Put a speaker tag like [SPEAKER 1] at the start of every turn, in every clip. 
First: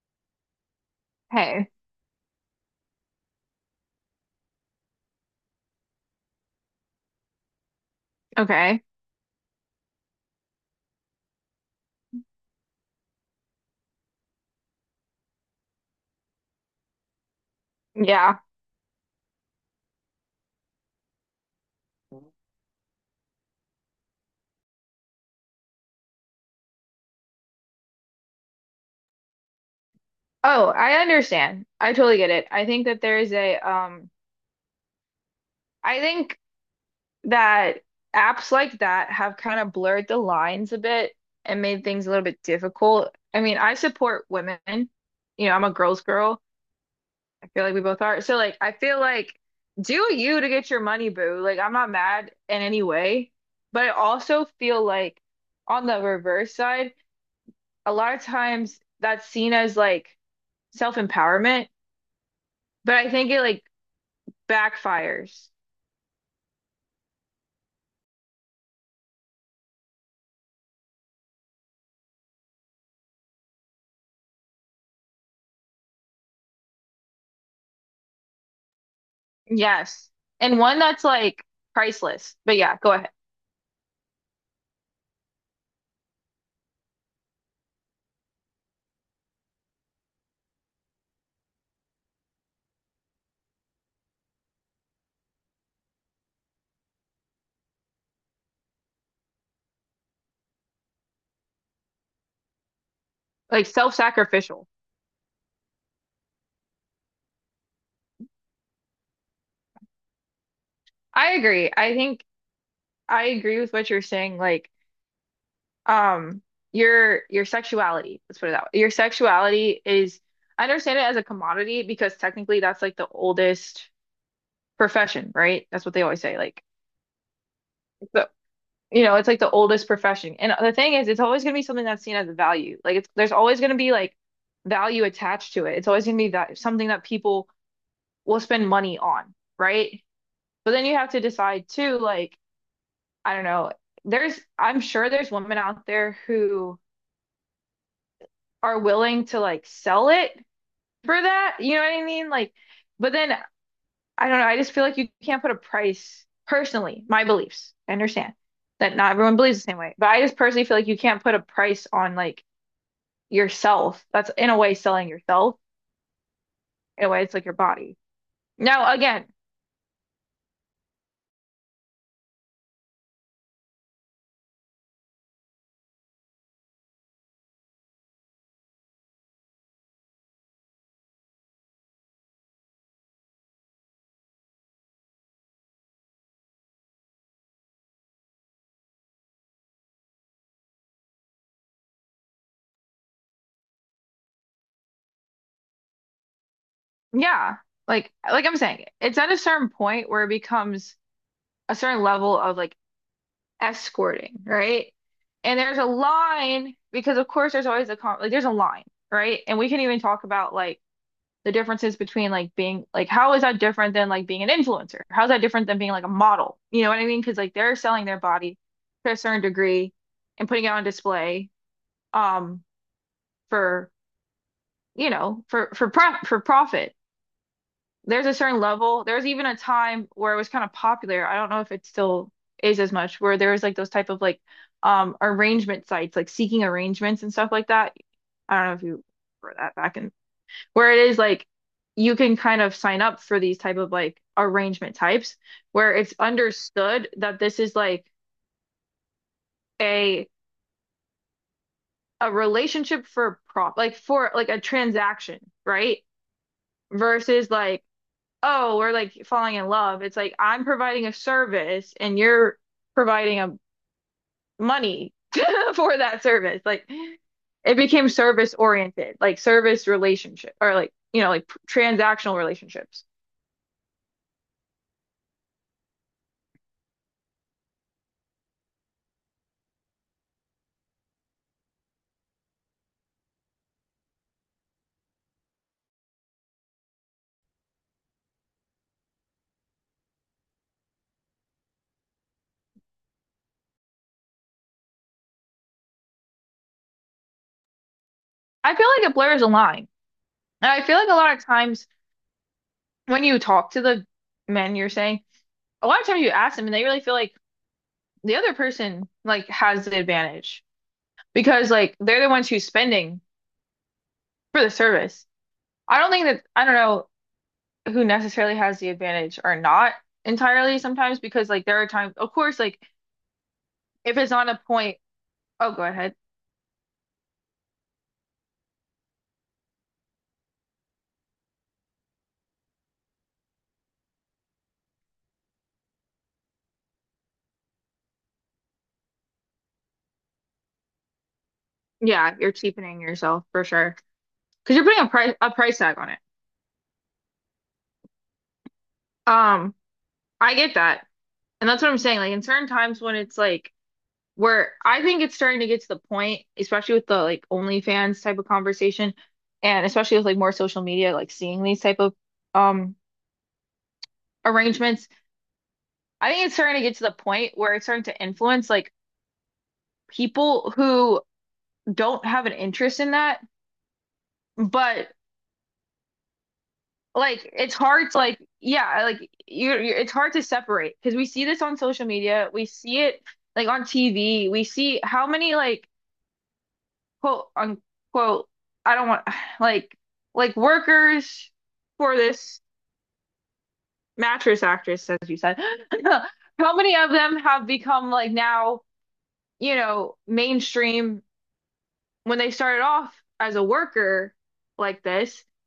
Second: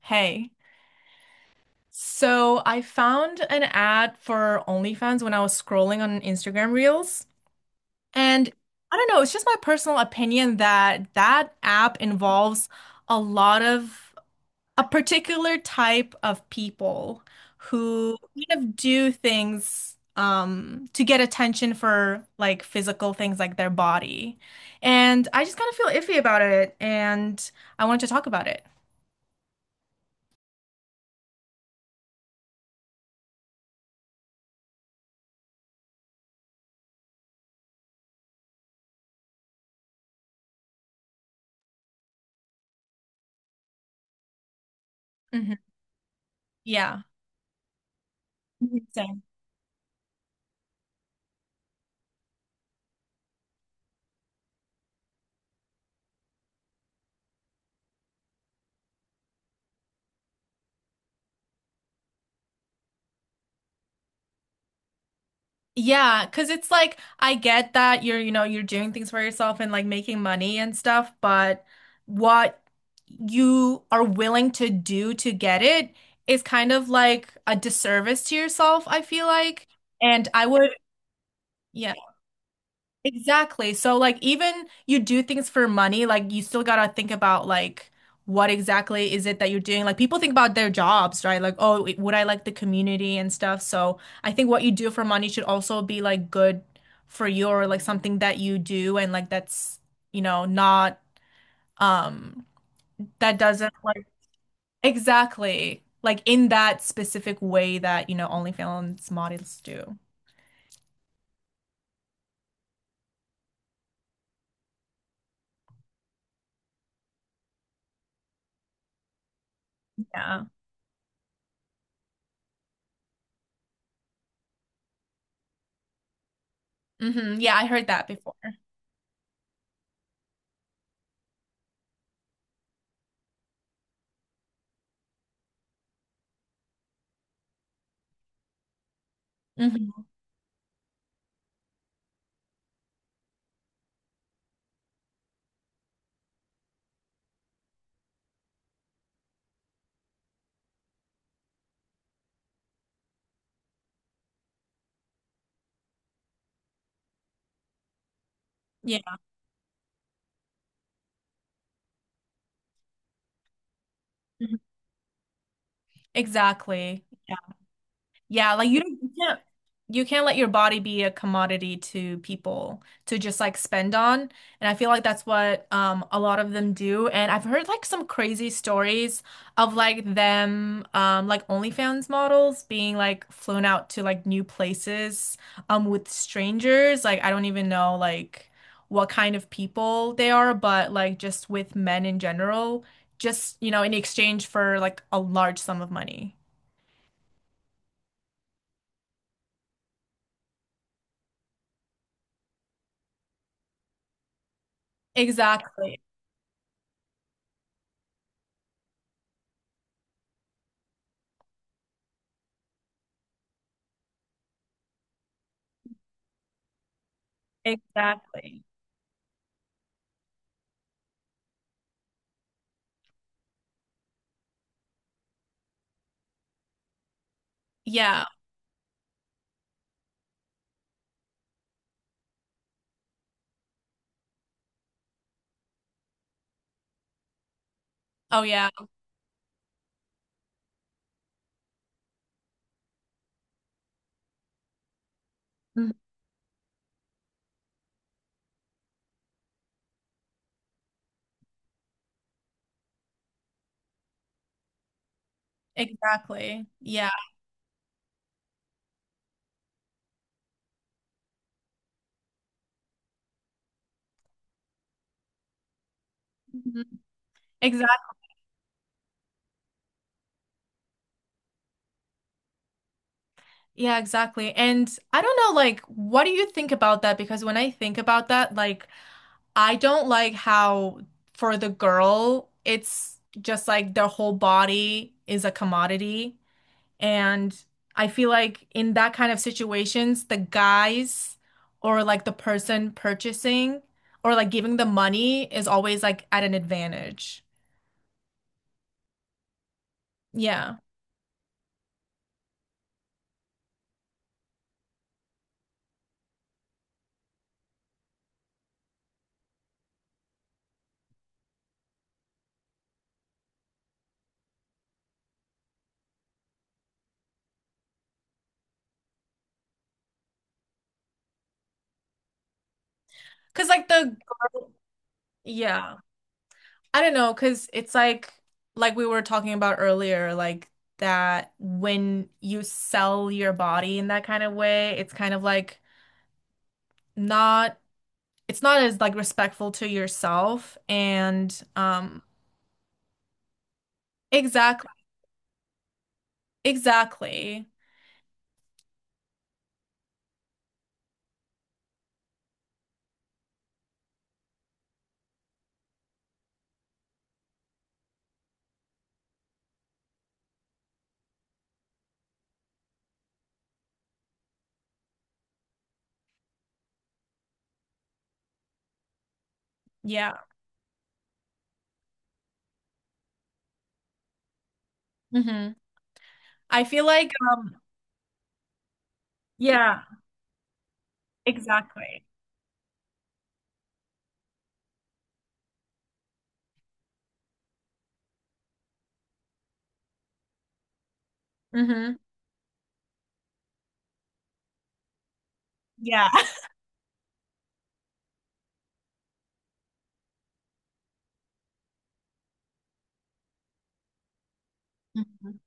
[SPEAKER 1] Hey,
[SPEAKER 2] Hey.
[SPEAKER 1] so I found an ad for OnlyFans when I was scrolling on Instagram Reels, and
[SPEAKER 2] Okay.
[SPEAKER 1] I don't know, it's just my personal opinion that that app involves a lot of a particular type of people who
[SPEAKER 2] Yeah.
[SPEAKER 1] kind of do things to get attention for like physical things like their body. And I just kind of feel iffy about it and I wanted to talk about it.
[SPEAKER 2] Oh, I understand. I totally get it. I think that there is a I think that apps like that have kind of blurred the lines a bit and made things a little bit difficult. I mean, I support women. You know,
[SPEAKER 1] Mhm.
[SPEAKER 2] I'm a girl's girl.
[SPEAKER 1] Yeah.
[SPEAKER 2] I feel like we both are. So like I
[SPEAKER 1] Mhm.
[SPEAKER 2] feel
[SPEAKER 1] So-
[SPEAKER 2] like do you to get your money, boo. Like I'm not mad in any way, but I also feel like on the reverse side, a lot of times that's seen as like self-empowerment, but I think it like backfires.
[SPEAKER 1] Yeah, because it's like I get that you're, you know, you're doing things for yourself and like making money and stuff, but what you are willing to do to get it is kind of like a disservice to yourself, I feel like.
[SPEAKER 2] Yes.
[SPEAKER 1] And I
[SPEAKER 2] And
[SPEAKER 1] would,
[SPEAKER 2] one that's like
[SPEAKER 1] yeah.
[SPEAKER 2] priceless. But yeah, go ahead.
[SPEAKER 1] Exactly. So like even you do things for money, like you still gotta think about like what exactly is it that you're doing. Like people think about their jobs, right? Like, oh, would I like the community and stuff? So I think what you do for money should also be like good for you or like something that you do and like that's, you know, not um that
[SPEAKER 2] Like
[SPEAKER 1] doesn't like
[SPEAKER 2] self-sacrificial.
[SPEAKER 1] exactly like in that specific way that, you know, OnlyFans models do.
[SPEAKER 2] I agree. I think I agree with what you're saying. Like, um, your sexuality, let's put it that way. Your sexuality is
[SPEAKER 1] Yeah.
[SPEAKER 2] I understand it as a commodity because technically that's like the oldest profession, right? That's what they always say. Like
[SPEAKER 1] Hmm. Yeah, I heard that
[SPEAKER 2] the
[SPEAKER 1] before.
[SPEAKER 2] You know, it's like the oldest profession. And the thing is, it's always going to be something that's seen as a value. Like it's there's always going to be like value attached to it. It's always going to be that something that people will spend money on, right?
[SPEAKER 1] Hmm.
[SPEAKER 2] But then you have to decide too, like, I don't know, there's I'm sure there's women out there who are willing to like sell it for that. You know what I mean? Like, but then I don't know, I just feel like you can't put a price personally, my beliefs. I understand that not
[SPEAKER 1] Yeah.
[SPEAKER 2] everyone believes the same way, but I just personally feel like you can't put a price on like yourself. That's in
[SPEAKER 1] Mm-hmm.
[SPEAKER 2] a way selling yourself.
[SPEAKER 1] Exactly.
[SPEAKER 2] In a way, it's like your body.
[SPEAKER 1] Yeah, like
[SPEAKER 2] Now, again,
[SPEAKER 1] you can't let your body be a commodity to people to just like spend on. And I feel like that's what a lot of them do. And I've heard like some crazy stories of like them like OnlyFans models being like flown out to like new places with strangers. Like I don't even know like what kind of people they are, but like just with men in general, just you know, in exchange for like a large sum of money.
[SPEAKER 2] yeah, like I'm saying, it's at a certain point where it becomes a certain level of like escorting, right? And there's a
[SPEAKER 1] Exactly.
[SPEAKER 2] line because of course there's always a con like there's a line, right? And we can even talk about like the differences between like being like how is that different than like being an influencer? How's that different than being like a model? You know what I mean? Because like they're selling their body
[SPEAKER 1] Exactly.
[SPEAKER 2] to a certain degree and putting it on display um for you know, for pro for profit. There's
[SPEAKER 1] Yeah.
[SPEAKER 2] a certain level. There's even a time where it was kind of popular. I don't know if it still is as much, where there was like those type of like arrangement sites, like seeking arrangements and stuff like that.
[SPEAKER 1] Oh,
[SPEAKER 2] I don't
[SPEAKER 1] yeah.
[SPEAKER 2] know if you remember that back in where it is like you can kind of sign up for these type of like arrangement types where
[SPEAKER 1] Mhm.
[SPEAKER 2] it's understood that this is like a a relationship for prop like for like a transaction, right?
[SPEAKER 1] Exactly. Yeah.
[SPEAKER 2] Versus like oh, we're like falling in love. It's like I'm providing a service and you're providing a money for that service.
[SPEAKER 1] Mhm.
[SPEAKER 2] Like it
[SPEAKER 1] Exact.
[SPEAKER 2] became service oriented, like service relationship or like, you know, like transactional relationships.
[SPEAKER 1] Yeah, exactly. And I don't know, like, what do you think about that? Because when I think about that, like, I don't like how for the girl, it's just like their whole body is a commodity. And I feel like in that kind of situations, the guys or like the person purchasing or like giving the money is always like at an advantage.
[SPEAKER 2] I feel like it blurs the line. And
[SPEAKER 1] Yeah.
[SPEAKER 2] I feel like a lot of times when you talk to the men you're saying, a lot of times you ask them and they really feel like the other person like has the advantage because like they're the ones who's spending for the service. I don't think that I don't know who necessarily has the advantage are not entirely sometimes because like there are times of course like
[SPEAKER 1] Cause like the
[SPEAKER 2] if it's on a
[SPEAKER 1] girl,
[SPEAKER 2] point oh go
[SPEAKER 1] yeah.
[SPEAKER 2] ahead
[SPEAKER 1] I don't know, cause it's like we were talking about earlier, like that when you sell your body in that kind of way, it's kind of like not it's not as like respectful to yourself and
[SPEAKER 2] yeah you're cheapening yourself for sure because you're
[SPEAKER 1] exactly
[SPEAKER 2] putting a price tag on it
[SPEAKER 1] exactly.
[SPEAKER 2] um I get that and that's what I'm saying like in certain times when it's like where I think it's starting to get to the point especially with the like OnlyFans type of conversation and especially with like more social media like seeing these type of um arrangements I think it's starting to get to the point where it's starting to influence like
[SPEAKER 1] Yeah.
[SPEAKER 2] people who don't have an interest in that, but
[SPEAKER 1] Hmm. I feel like
[SPEAKER 2] like it's hard to like yeah, like you
[SPEAKER 1] yeah,
[SPEAKER 2] it's hard to separate because we see this on social
[SPEAKER 1] exactly.
[SPEAKER 2] media, we see it like on TV, we see how many like quote unquote I don't want like like workers for
[SPEAKER 1] Hmm.
[SPEAKER 2] this mattress actress as you said.
[SPEAKER 1] Yeah.
[SPEAKER 2] How many of them have become like now, you know, mainstream when they started off as a worker like this
[SPEAKER 1] Mhm.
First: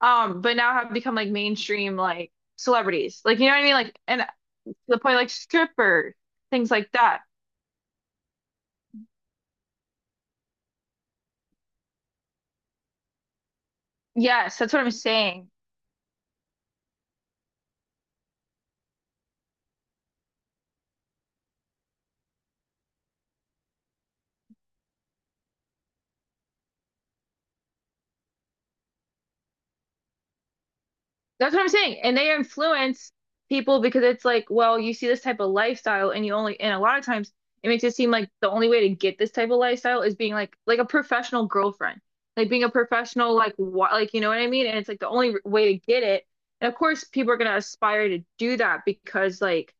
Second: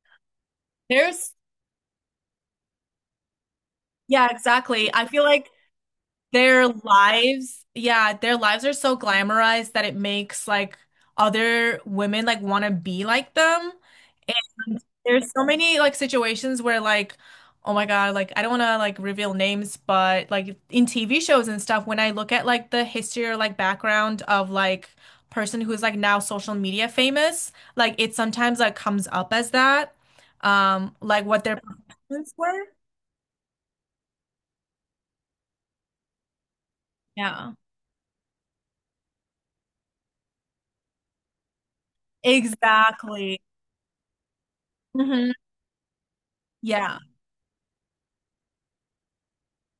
[SPEAKER 2] But now have become like
[SPEAKER 1] There's
[SPEAKER 2] mainstream like celebrities. Like you know what I mean? Like and
[SPEAKER 1] yeah,
[SPEAKER 2] to
[SPEAKER 1] exactly.
[SPEAKER 2] the
[SPEAKER 1] I
[SPEAKER 2] point
[SPEAKER 1] feel
[SPEAKER 2] like
[SPEAKER 1] like
[SPEAKER 2] stripper,
[SPEAKER 1] their
[SPEAKER 2] things like that.
[SPEAKER 1] lives, yeah, their lives are so glamorized that it makes like other women like want to be like them.
[SPEAKER 2] Yes, that's
[SPEAKER 1] And
[SPEAKER 2] what I'm
[SPEAKER 1] there's so
[SPEAKER 2] saying.
[SPEAKER 1] many like situations where like, oh my God, like I don't want to like reveal names, but like in TV shows and stuff, when I look at like the history or like background of like person who's like now social media famous, like it sometimes like comes up as that, like what
[SPEAKER 2] That's
[SPEAKER 1] their
[SPEAKER 2] what I'm saying. And they
[SPEAKER 1] professions were.
[SPEAKER 2] influence people because it's like, well, you see this type of lifestyle and you only, and a lot of times
[SPEAKER 1] Yeah.
[SPEAKER 2] it makes it seem like the only way to get this type of lifestyle is being like a professional girlfriend, like being a professional,
[SPEAKER 1] Exactly.
[SPEAKER 2] like what, like, you know what I mean? And it's like the
[SPEAKER 1] Hmm.
[SPEAKER 2] only r- way to get it. And of
[SPEAKER 1] Yeah.
[SPEAKER 2] course, people are going to aspire to do that because like,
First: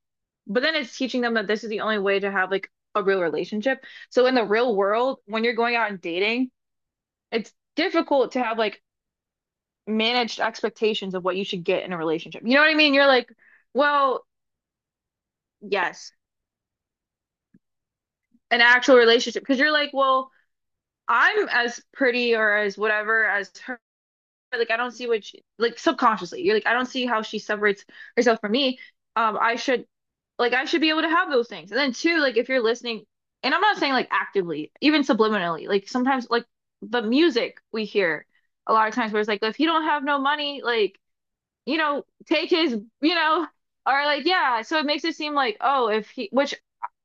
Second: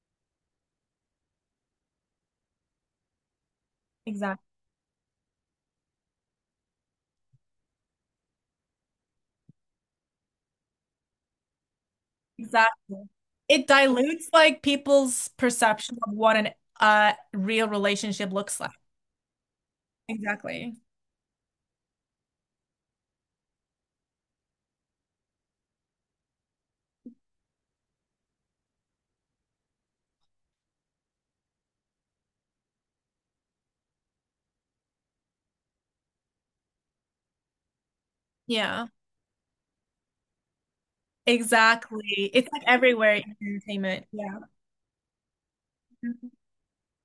[SPEAKER 2] but then it's teaching them that this is the only way to have like a real relationship. So in
[SPEAKER 1] Exactly.
[SPEAKER 2] the real world, when you're going out and dating, it's difficult to have like managed expectations of what you should get in a relationship. You know what I mean? You're
[SPEAKER 1] Exactly.
[SPEAKER 2] like,
[SPEAKER 1] It
[SPEAKER 2] well,
[SPEAKER 1] dilutes like people's perception
[SPEAKER 2] yes,
[SPEAKER 1] of what an real relationship looks
[SPEAKER 2] an
[SPEAKER 1] like.
[SPEAKER 2] actual relationship. Because you're like, well,
[SPEAKER 1] Exactly.
[SPEAKER 2] I'm as pretty or as whatever as her. Like, I don't see what she, like subconsciously, you're like, I don't see how she separates herself from me. I should, like, I should be able to have those things. And then two, like, if you're listening, and I'm not saying like actively, even subliminally, like sometimes like the music we hear a
[SPEAKER 1] Yeah.
[SPEAKER 2] lot of times where it's like, if you don't have no money, like you know,
[SPEAKER 1] Exactly. It's
[SPEAKER 2] take
[SPEAKER 1] like
[SPEAKER 2] his, you
[SPEAKER 1] everywhere in
[SPEAKER 2] know, or
[SPEAKER 1] entertainment.
[SPEAKER 2] like,
[SPEAKER 1] Yeah.
[SPEAKER 2] yeah. So it makes it seem like, oh, if he,
[SPEAKER 1] Mhm.
[SPEAKER 2] which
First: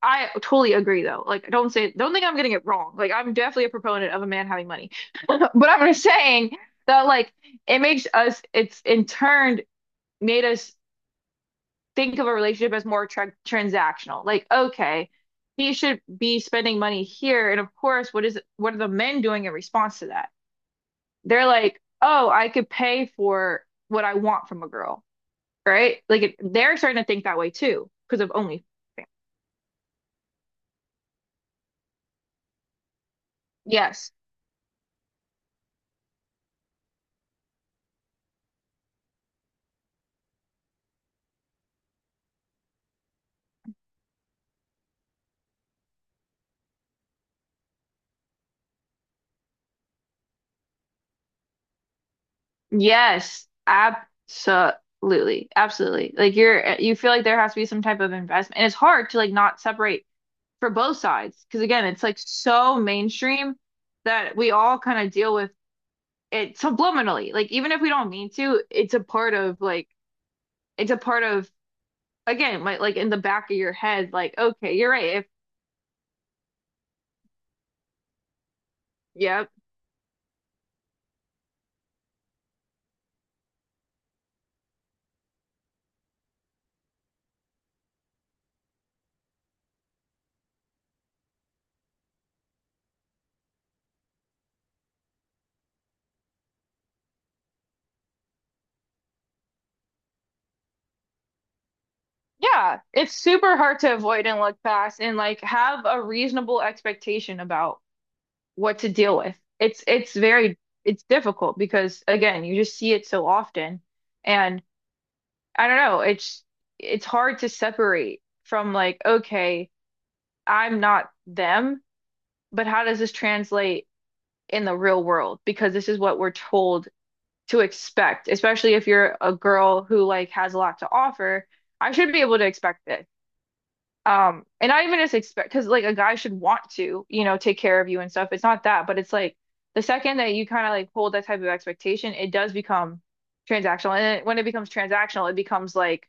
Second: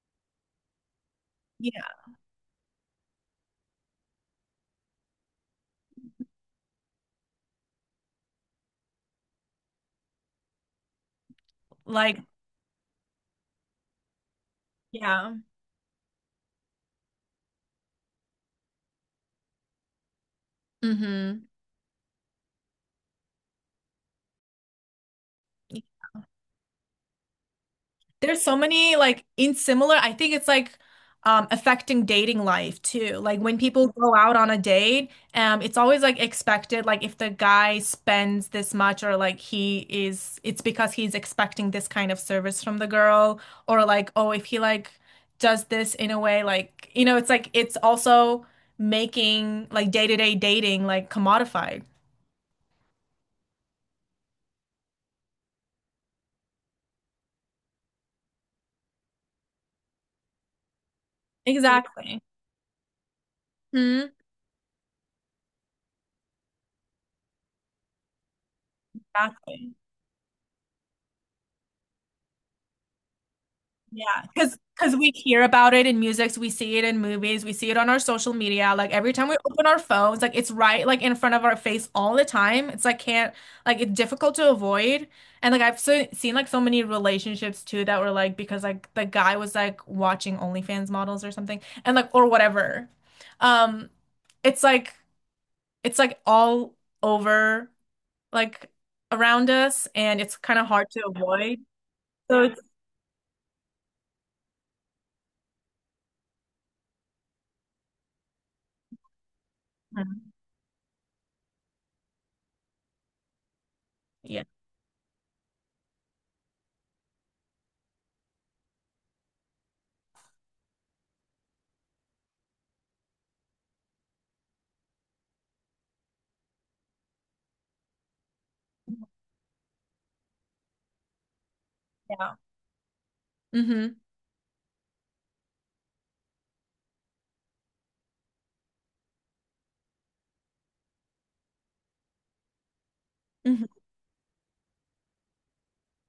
[SPEAKER 2] I totally agree though. Like, don't say,
[SPEAKER 1] Yeah.
[SPEAKER 2] don't think I'm getting it wrong. Like, I'm definitely a proponent of a man having money, but I'm just saying that, like, it makes us, it's in turn made us think
[SPEAKER 1] Like,
[SPEAKER 2] of a relationship as more transactional. Like, okay,
[SPEAKER 1] yeah.
[SPEAKER 2] he should be spending money here. And of course, what is, what are the men doing in response to that?
[SPEAKER 1] Mm-hmm.
[SPEAKER 2] They're like, oh, I could pay for what I want from a girl right? Like it, they're starting to think that way too because of
[SPEAKER 1] There's so
[SPEAKER 2] only.
[SPEAKER 1] many like in similar, I think it's like affecting dating life too. Like when people
[SPEAKER 2] Yes.
[SPEAKER 1] go out on a date, it's always like expected like if the guy spends this much or like he is it's because he's expecting this kind of service from the girl or like oh if he like does this in a way like you know it's like it's also making like day-to-day dating like commodified.
[SPEAKER 2] Yes. Absolutely. Absolutely. Like you're you feel like there has to be some type of investment. And it's hard to like not separate for both sides because again, it's like
[SPEAKER 1] Exactly.
[SPEAKER 2] so mainstream
[SPEAKER 1] Hmm.
[SPEAKER 2] that we all kind of deal with it subliminally. Like even if we don't mean to, it's a part of
[SPEAKER 1] Exactly.
[SPEAKER 2] like it's a part of again, like in the back of your head
[SPEAKER 1] Yeah,
[SPEAKER 2] like okay, you're
[SPEAKER 1] because
[SPEAKER 2] right.
[SPEAKER 1] we
[SPEAKER 2] If
[SPEAKER 1] hear about it in music, we see it in movies, we see it on our social media. Like every time we
[SPEAKER 2] yeah,
[SPEAKER 1] open our phones, like it's right like in front of our face all the time. It's like can't like it's difficult to avoid. And like I've so, seen like so many relationships too that were like because like the guy was like watching OnlyFans models or something and like or whatever. Um, it's like it's like all over like around us and it's kind of hard to avoid. So it's
[SPEAKER 2] yeah, it's super hard to avoid and look past and like have a reasonable expectation about what to deal with. It's
[SPEAKER 1] Mhm.
[SPEAKER 2] very it's difficult because again, you just see it so often
[SPEAKER 1] yeah.
[SPEAKER 2] and I don't know, it's hard to separate from like, okay, I'm not them, but how does this translate in the real world? Because this is what we're told to expect, especially if you're a girl who like has a lot to offer. I should be
[SPEAKER 1] Yeah.
[SPEAKER 2] able to expect this.
[SPEAKER 1] Hmm.
[SPEAKER 2] And not even just expect because like a guy should want to, you know, take care of you and stuff. It's not that, but it's like the second that you kind of like hold that type of expectation, it does become
[SPEAKER 1] Mhm.
[SPEAKER 2] transactional. And it, when it becomes transactional, it becomes like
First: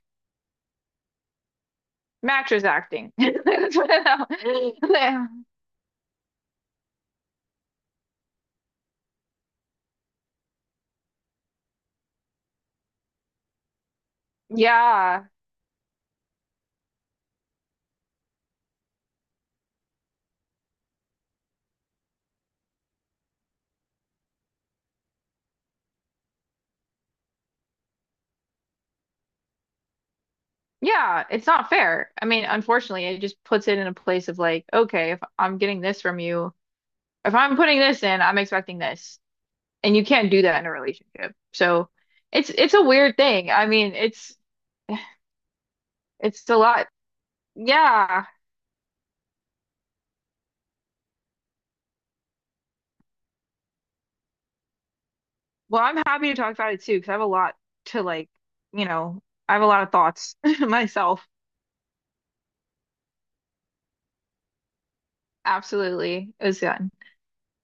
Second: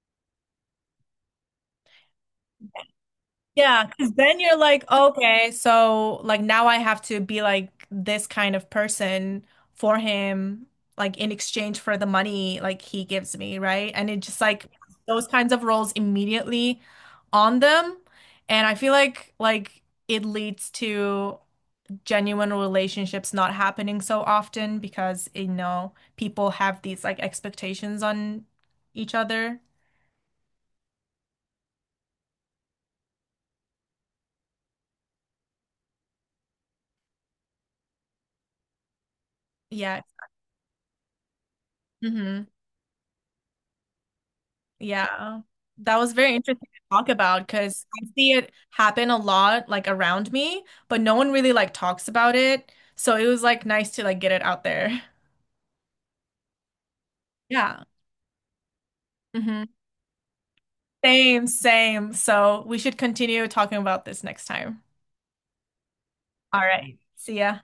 [SPEAKER 2] mattress acting. That's
[SPEAKER 1] Yeah,
[SPEAKER 2] what
[SPEAKER 1] because then you're like,
[SPEAKER 2] I-
[SPEAKER 1] okay, so like now I have to be like this kind of person for him, like in exchange for the money like he gives me, right? And it just like
[SPEAKER 2] Yeah.
[SPEAKER 1] those kinds of roles immediately on them. And I feel like it leads to genuine relationships not happening so often because you know people have these like expectations on each other.
[SPEAKER 2] Yeah, it's not fair. I mean, unfortunately, it just puts it in a place of like, okay, if I'm getting this from you, if I'm putting this in, I'm expecting this. And
[SPEAKER 1] Yeah.
[SPEAKER 2] you can't do that in a relationship. So
[SPEAKER 1] Mhm.
[SPEAKER 2] it's a weird thing. I mean,
[SPEAKER 1] Yeah. That was very
[SPEAKER 2] it's a
[SPEAKER 1] interesting to
[SPEAKER 2] lot.
[SPEAKER 1] talk about because I
[SPEAKER 2] Yeah.
[SPEAKER 1] see it happen a lot like around me, but no one really like talks about it. So it was like nice to like get it out there.
[SPEAKER 2] Well, I'm happy to talk about it too, because I have a lot
[SPEAKER 1] Yeah.
[SPEAKER 2] to like, you know, I have a
[SPEAKER 1] Hmm.
[SPEAKER 2] lot of thoughts myself.
[SPEAKER 1] Same, same. So we should continue talking about this next time.
[SPEAKER 2] Absolutely. It was
[SPEAKER 1] All
[SPEAKER 2] good.
[SPEAKER 1] right. See ya.